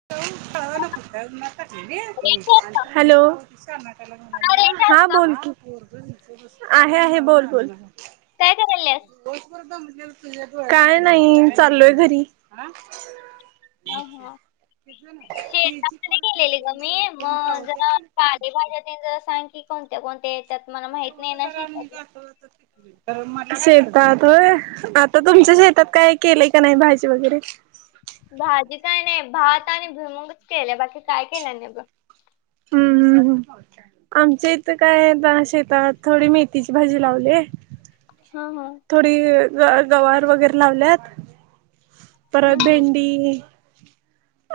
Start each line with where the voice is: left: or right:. right: [unintelligible] Hello
left: अरे
right: हां
left: शांता,
right: बोल की आहे आहे बोल बोल.
left: काय करायलेस?
right: काय नई चाललोय घरी.
left: हा हा
right: [inaudible]
left: [unintelligible] तेन जरा सांग की. कोणत्या कोणत्या येतात मला म्हाईत नाही ना शेतातलं.
right: शेतात होय आता तुमच्या शेतात काय केलंय का नाय भाजी वगैरे?
left: भाजी काय नाय भात आणि भुईमंगच केलंय, बाकी काय केलं नाय बघ.
right: हम्म हम्म हम्म. आमच्या इथं काय बघा शेताात थोडी मेथीची भाजी लावलीये.
left: हा हा
right: थोडी ग गवार वगैरे लावल्यात.
left: हम्म,
right: परत
left: हम्म.
right: भेंडी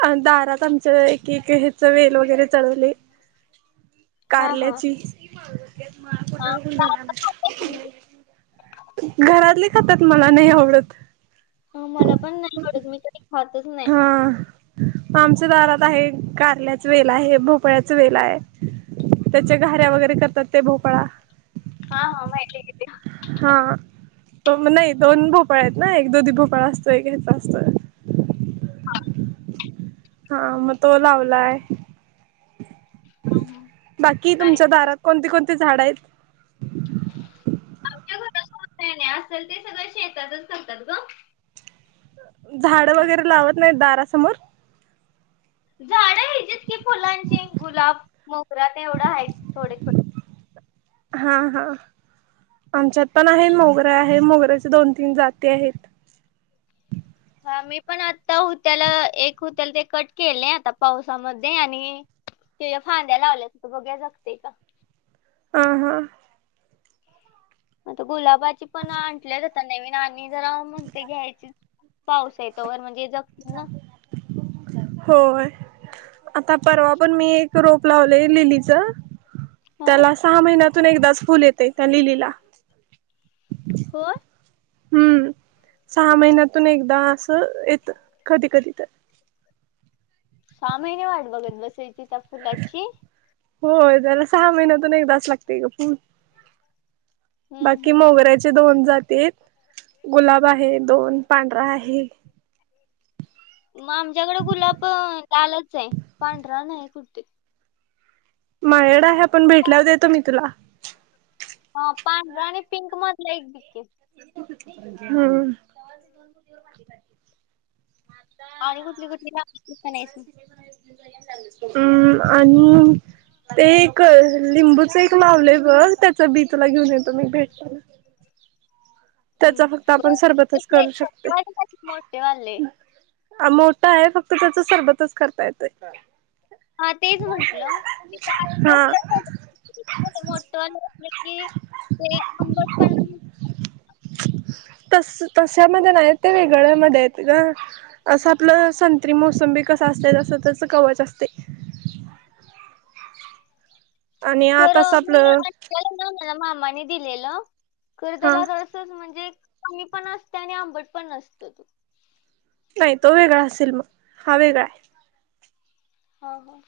right: आणि दारात आमच्या एक एक ह्याच वेल वगैरे चढवले.
left: हा हा
right: कारल्याची.
left: हा, जास्त खात नाही.
right: घरातले खातात मला नाही आवडत.
left: मला पण नाही आवडत, मी कधी खातच ना
right: हा आमच्या दारात आहे. कारल्याच वेल आहे, भोपळ्याच वेल आहे. त्याच्या घाऱ्या वगैरे करतात ते भोपाळा.
left: हा हा माहितीये की ते.
right: हा तो नाही दोन भोपळा आहेत ना. एक दुधी भोपळा असतो, एक ह्याचा असतोय. हा मग तो लावलाय.
left: हा, हा.
right: बाकी
left: आणि
right: तुमच्या दारात कोणती कोणती झाडं हाईत?
left: [unintelligible] आणि असेल ते सगळं शेतातच करत्यात ग.
right: झाड वगैरे लावत नाहीत दारासमोर?
left: झाड ह्याचीत की फुलांची गुलाब मोगरा तेवढ हायत थोडे पण.
right: हा हा, आमच्यात पण आहे मोगरा आहे, मोगऱ्याचे दोन तीन जाती आहेत.
left: हा मी पण आता होत्याल एक होत्याल ते कट केलंय आता पावसामध्ये आणि ते फांद्या लावल्यात बघुया जगते का.
right: हां हां.
left: आता गुलाबाची पण आणल्यात आता नवीन आणि जरा म्हणते घ्यायची. पाऊसये तोवर म्हणजे जतील ना
right: होय. आता परवा पण मी एक रोप लावले लिलीच.
left: हो.
right: त्याला सहा महिन्यातून एकदाच फुल येतंय त्या लिलीला.
left: होय?
right: हम्म सहा महिन्यातून एकदा असं येत, कधी कधी तर.
left: सहा महिने वाट बघत बसायची त्या फुलाची.
right: होय त्याला सहा महिन्यातून एकदास लागते ग पूर.
left: हम्म
right: बाकी
left: हम्म.
right: मोगऱ्याचे दोन जाती आहेत. गुलाब आहे दोन पांढरा आहे.
left: म आमच्याकडें गुलाब पन लालच ये पांढरा नाय कुठे.
right: माझ्याकडं आहे आपण भेटल्यावर देतो मी तुला.
left: हा पांढरा आणि पिंक मधला एक दि के.
right: हम्म.
left: आणि कुठली कुठली [unintelligible] नाहीस.
right: उम्म आणि ते एक लिंबूच एक लावले बघ, त्याच बी तुला घेऊन येतो मी भेटायला.
left: हम्म.
right: त्याचा फक्त आपण
left: ब-
right: सरबतच
left: कसले
right: करू शकते.
left: मोठे वाले मोठे वाले
right: मोठा आहे फक्त त्याच सरबतच करता येतय.
left: हा तेच म्हंटलं ते.
right: हा
left: [unintelligible] मोठ अलं [unintelligible] ते आंबट पण.
right: तसं तश्यामध्ये नाही, ते वेगळ्यामध्ये येते गं. असं आपलं संत्री, मोसंबी कसं असतं तसं त्याच कवच असते. आणि आताच
left: खरं मी
right: आपलं
left: [unintelligible] मला मामाने दिलेलं खरं
right: हा
left: त्याला रस म्हणजे कमी पण असतोय, आणि आंबट पण नसतो तो.
right: नाही तो वेगळा असेल मग हा वेगळा आहे.
left: हा हा.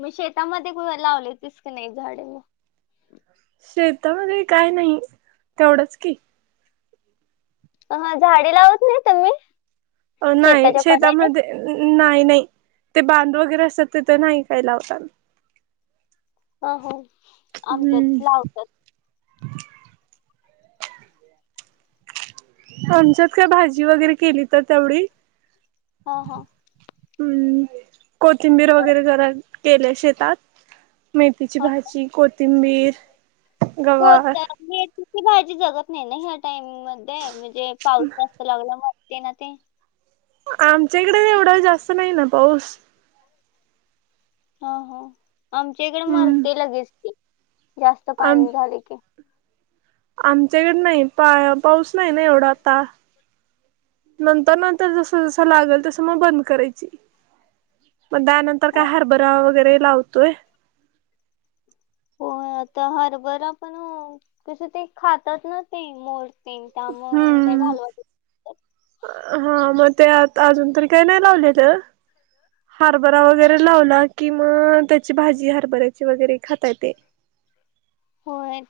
left: मग शेतामध्ये लावलेतीस की, नाही झाडे मग.
right: शेतामध्ये काय नाही तेवढंच की.
left: हां झाडे लावत नाही, तुम्ही
right: नाही
left: शेताच्या कडेने.
right: शेतामध्ये नाही नाही ते बांधू वगैरे असतं तिथं नाही काही लावता.
left: हा हो आमच्यात
right: हम्म
left: लावत्यात.
right: आमच्यात काय भाजी, वगैरे केली तर तेवढी.
left: हा हा.
right: हम्म. कोथिंबीर वगैरे जरा केले शेतात. मेथीची
left: हा
right: भाज, कोथिंबीर, गवार
left: मेथी तिची भाजी जगत नाही ना, ह्या टाइमिंग मध्ये म्हणजे पाऊस जास्त लागला मग. ते ना ते.
right: आमच्याएकडे एवढा जास्त नाही ना पाऊस.
left: हां हां. आमच्या इकडे
right: हम्म
left: मरते लगेच की, जास्त
right: आम
left: पाणी झाले की.
right: आमच्याकडे नाही पाय पाऊस नाही ना एवढा आता. नंतर नंतर जसं जसं लागेल तसं म बंद करायची. मग दहा त्यानंतर
left: हा,
right: काय हरभरा वगैरे लावतोय.
left: हो आता हरभरा पण कसं, ते खातात ना ते मोर. तेन ता मग मी काय
right: हम्म
left: घालवते.
right: हा म ते आत अजून तरी काही नाही लावले तर. हरभरा
left: हम्म.
right: वगैरे लावला कि मग त्याची भाजी हरभऱ्याची वगैरे खाता येते.
left: होय.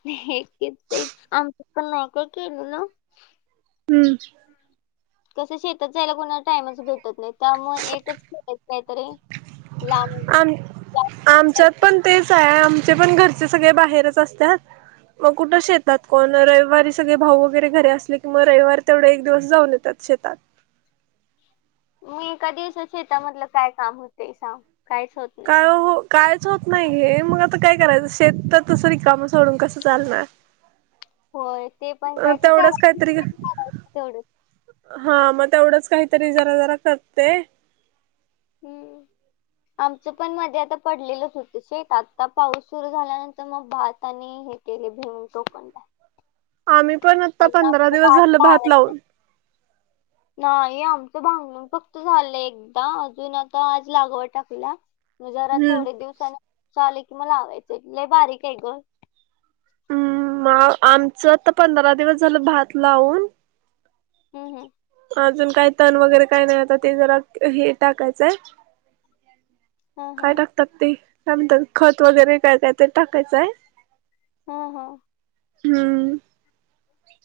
left: तेच आमच्या पण नाही काय केलं ना.
right: हम्म.
left: कसं शेतात जायला कोणाला टाइमच भेटत नाही, त्यामुळे एकच [unintelligible] काहीतरी. लांब
right: आम आमच्यात पण तेच आहे, आमचे पण घरचे सगळे बाहेरच असत्यात. म कुठं शेतात कोण रविवारी सगळे भाऊ वगैरे घरे असले की म रविवारी तेवढे एक दिवस जाऊन त्या शेतात
left: मी कधी असं शेता मधलं काय काम होते सांग कायच होत. नाही
right: काय हो कायच होत नाही हे, मग आता काय करायचं शेत तर तसं रिकाम सोडून कसं चालणार.
left: होय ते पण काय ते
right: तेवढंच
left: कराय
right: काहीतरी
left: [inaudible] तेवढं.
right: हा म तेवढंच काहीतरी जरा जरा करते.
left: हम्म. आमचं पण मध्ये आता पडलेलंच होतं शेट आता पाऊस सुरू झाल्यानंतर मग भात आणि हे. तेन्ही भुईमुग टोकणलाय.
right: आम्ही पण अत
left: अगं आमचा भात लावायचा आहे अजून नाही आमचं भांग फक्त झालंय एकदा अजून आता आज लागव टाकला. जरा
right: हम्म
left: थोडे दिवसाने चालिक म लावायचं लई बारीक आहे ग.
right: हम्म म आमचं आता पंधरा दिवस झालं भात लावून.
left: हम हम.
right: अजून काही तण वगैरे काय नाही आता ते जरा हे टाकायचाय.
left: हम्म
right: काय
left: हम्म
right: टाकतात ते काय म्हणतात खत वगैरे काय काय ते टाकायचाय.
left: हम्म हम्म.
right: हम्म.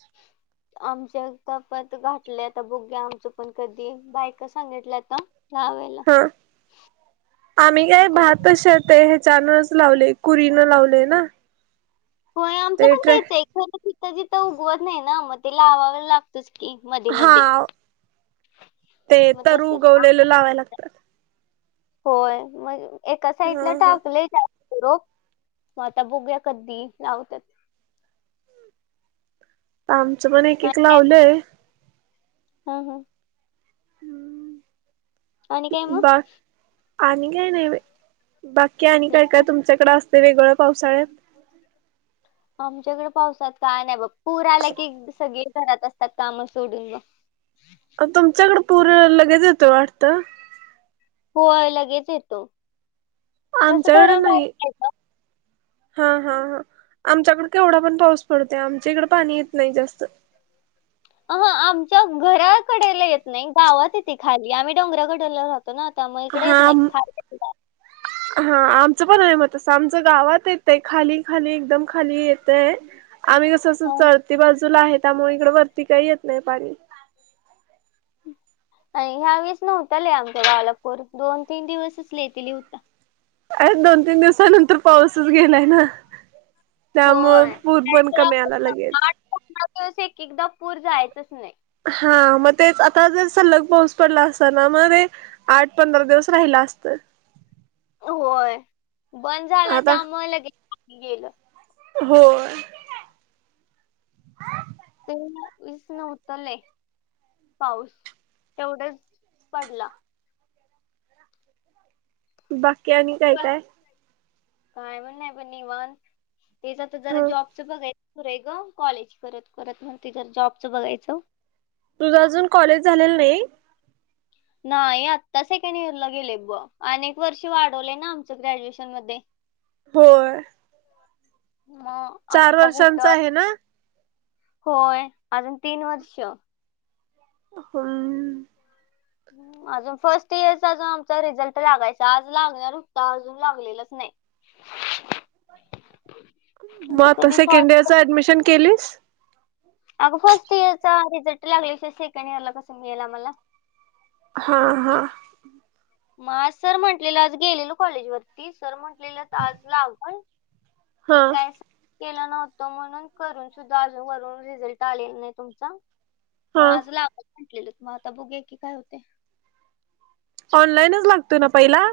left: [unintelligible] आमच्या तफ्यात घाठले आता बुघ्या आमचं पण कधी बायक सांगितलं आता. लावाय
right: हा आम्ही
left: मग
right: काय
left: आता बघू
right: भात तशे ते ह्या नच लावले कुरीन लावलय ना.
left: हो आमचं
right: ते
left: पण
right: ट्रॅ
left: तेच एखां तितथं चितथं उगवत नाही ना मग ते लावाय लाग होतच की मध्ये मध्ये
right: हा
left: मग तस
right: लावा लागतात.
left: होय मग एका साईडला
right: हा हा
left: टाकलय त्या पिरोप मग आता बघूया कधी लावत्यात.
right: आमचं पण एक एक लावलंय.
left: हम्म हम्म. आणि काय म.
right: बा आणि काय नाही बाकी आणि
left: ठीक
right: काय काय
left: आहे.
right: तुमच्याकडें असते वेगळं पावसाळ्यात.
left: आमच्याकडे पावसात काय नाही बघ पूर आला की सगळी घरात असतात काम सोडून म.
right: तुमच्याकड पूर लगेच येतोय वाटतं.
left: होय लगेच येतो तस
right: आमच्याकडे
left: धरमय
right: नाही हा हा हा आमच्याकड केवढा पण पाऊस पडत आमच्या इकडे पाणी येत नाही जास्त.
left: आह आमच्या घराकडेला येत नाही गावात येते खाली आम्ही डोंगराकडला रातो ना त्यामुळे इकडे येत
right: हा
left: नाही. [unintelligible]
right: हा आमचं पण आहे मत असं आमचं गावात येतय खाली खाली एकदम खाली येतय. आम्ही कसंस
left: हं.
right: चढती बाजूला आहे त्यामुळे इकड वरती काही येत नाही पाणी.
left: ह्या वेळेस नव्हता लई आमच्या गावाला पूर दोन-तीन दिवसच लई ते लय होता.
right: अ दोन तीन दिवसानंतर पाऊसच गेलाय ना. त्यामुळं पुद पण कमी आला लगेच.
left: कोना दिवस एक एकदा पूर जायचंच नाही.
right: हा म तेच आता जर सल्लग पाऊस पडला असता ना म ते आठ पंधरा दिवस राहिला असतं.
left: होय बंद झाला त्या मुळे लगेच गेलं.
right: होय.
left: ते विस न्हवत लई. पाऊस तेवढच पडला.
right: बाकी आणि काय
left: बोल,
right: काय.
left: काय म्हण नाही पण निवान तेचा तर जरा
right: ह
left: जॉबच बघाय पुर आहे ग कॉलेज करत करत म ति ज जॉबचं बघायचं.
right: तुझ अजून कॉलेज झालेला नाही.
left: नाही आत्ता सेकंड इयरला गेले बग, अनेक वर्ष वाढवले ना आमचं ग्रॅज्युएशन मध्ये. [inaudible]
right: होय.
left: मग
right: चार
left: आता कुठ
right: वर्षांचा आहे ना
left: होय अजून तीन वर्ष.
right: होय.
left: हम्म, अजून फर्स्ट इयरचा अजून आमचा रिझल्ट लागायचा, आज लागणार होता अजून लागलेलाच नाही. [inaudible]
right: मग आता
left: कधी फर्स्ट
right: सेकंड इयर्स चं, ऍडमिशन केलीस.
left: अगं फर्स्ट इयर चा रिझल्ट लागल्या शिवाय, सेकंड इयर ला कस मिळेल आम्हाला.
right: हा हा.
left: मग सर म्हटलेलं आज गेलेल कॉलेज वरती सर म्हंटलेलं आज लावण.
right: हा
left: ते काय असं. केलं नव्हतं म्हणून करून सुद्धा, अजून वरून रिझल्ट आलेला नाही तुमचा. मग
right: हा
left: आज लागेलं म्हटले मग आता बघु की काय होते.
right: ऑनलाईनच लागतो ना पहिला?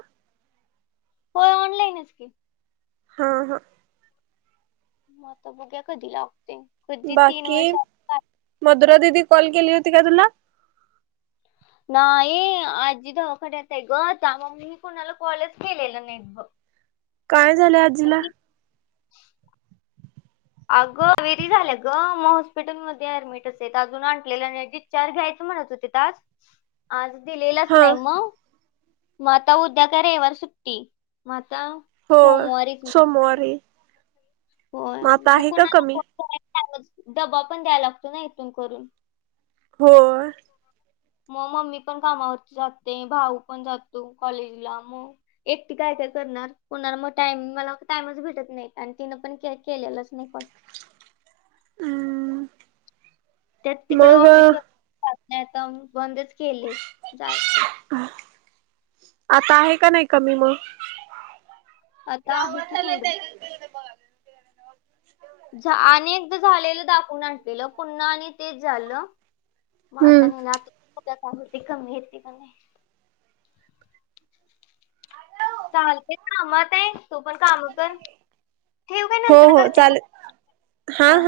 left: होय. ऑनलाईनच की,
right: हा हां.
left: मग आता बघूया, कधी लागतोय.
right: बाकी मधुरा दिदी कॉल केली होती का तुला?
left: नाही आजी दवाखान्यात आहे ग त्या मग मी कुणाला कॉल केलेलं नाही बघ.
right: काय झालंय आजीला.
left: आजी, अगं व्हेरी झाले गं, मग हॉस्पिटल मध्ये ऍडमिटच आहेत अजून आणलेलं नाही. चार घ्यायचं म्हणत होते त आज आज दिलेलंच
right: हा
left: नाही मग मग आता काय उद्या का रविवार सुट्टी मग आता
right: होय
left: सोमवारीच मग.
right: सोमवारी.
left: होय.
right: आता
left: मग
right: आहे का
left: कुणाला
right: कमी
left: फोन करायचा, डबा पण द्यायला लागतो ना इथून करून.
right: हो
left: मग मम्मी पण कामावरती जाते भाऊ पण जातो कॉलेजला मग एकटी काय काय करणार कुणाला मग टाइम मला टाइमच भेटत नाही आणि तिनं पण केलेलंच नाही कॉल. त्यात तिकड
right: मग
left: ऑफिस जात नाही आता बंदच केले जायच.
right: आता आहे का नाही कमी मग?
left: आता आहे की थोडं. आन्ही एकदा झालेलं दाखवून आणलेलं पुन्हा आणि तेच झालं. म आता
right: हम्म
left: नेल्यात आत, उद्या काय होती कमी होत का नाही. चालते. कामात ये. तू पण काम कर ठेव की
right: हो
left: नंतर ना
right: हो
left: करते मग
right: चालेल
left: हा.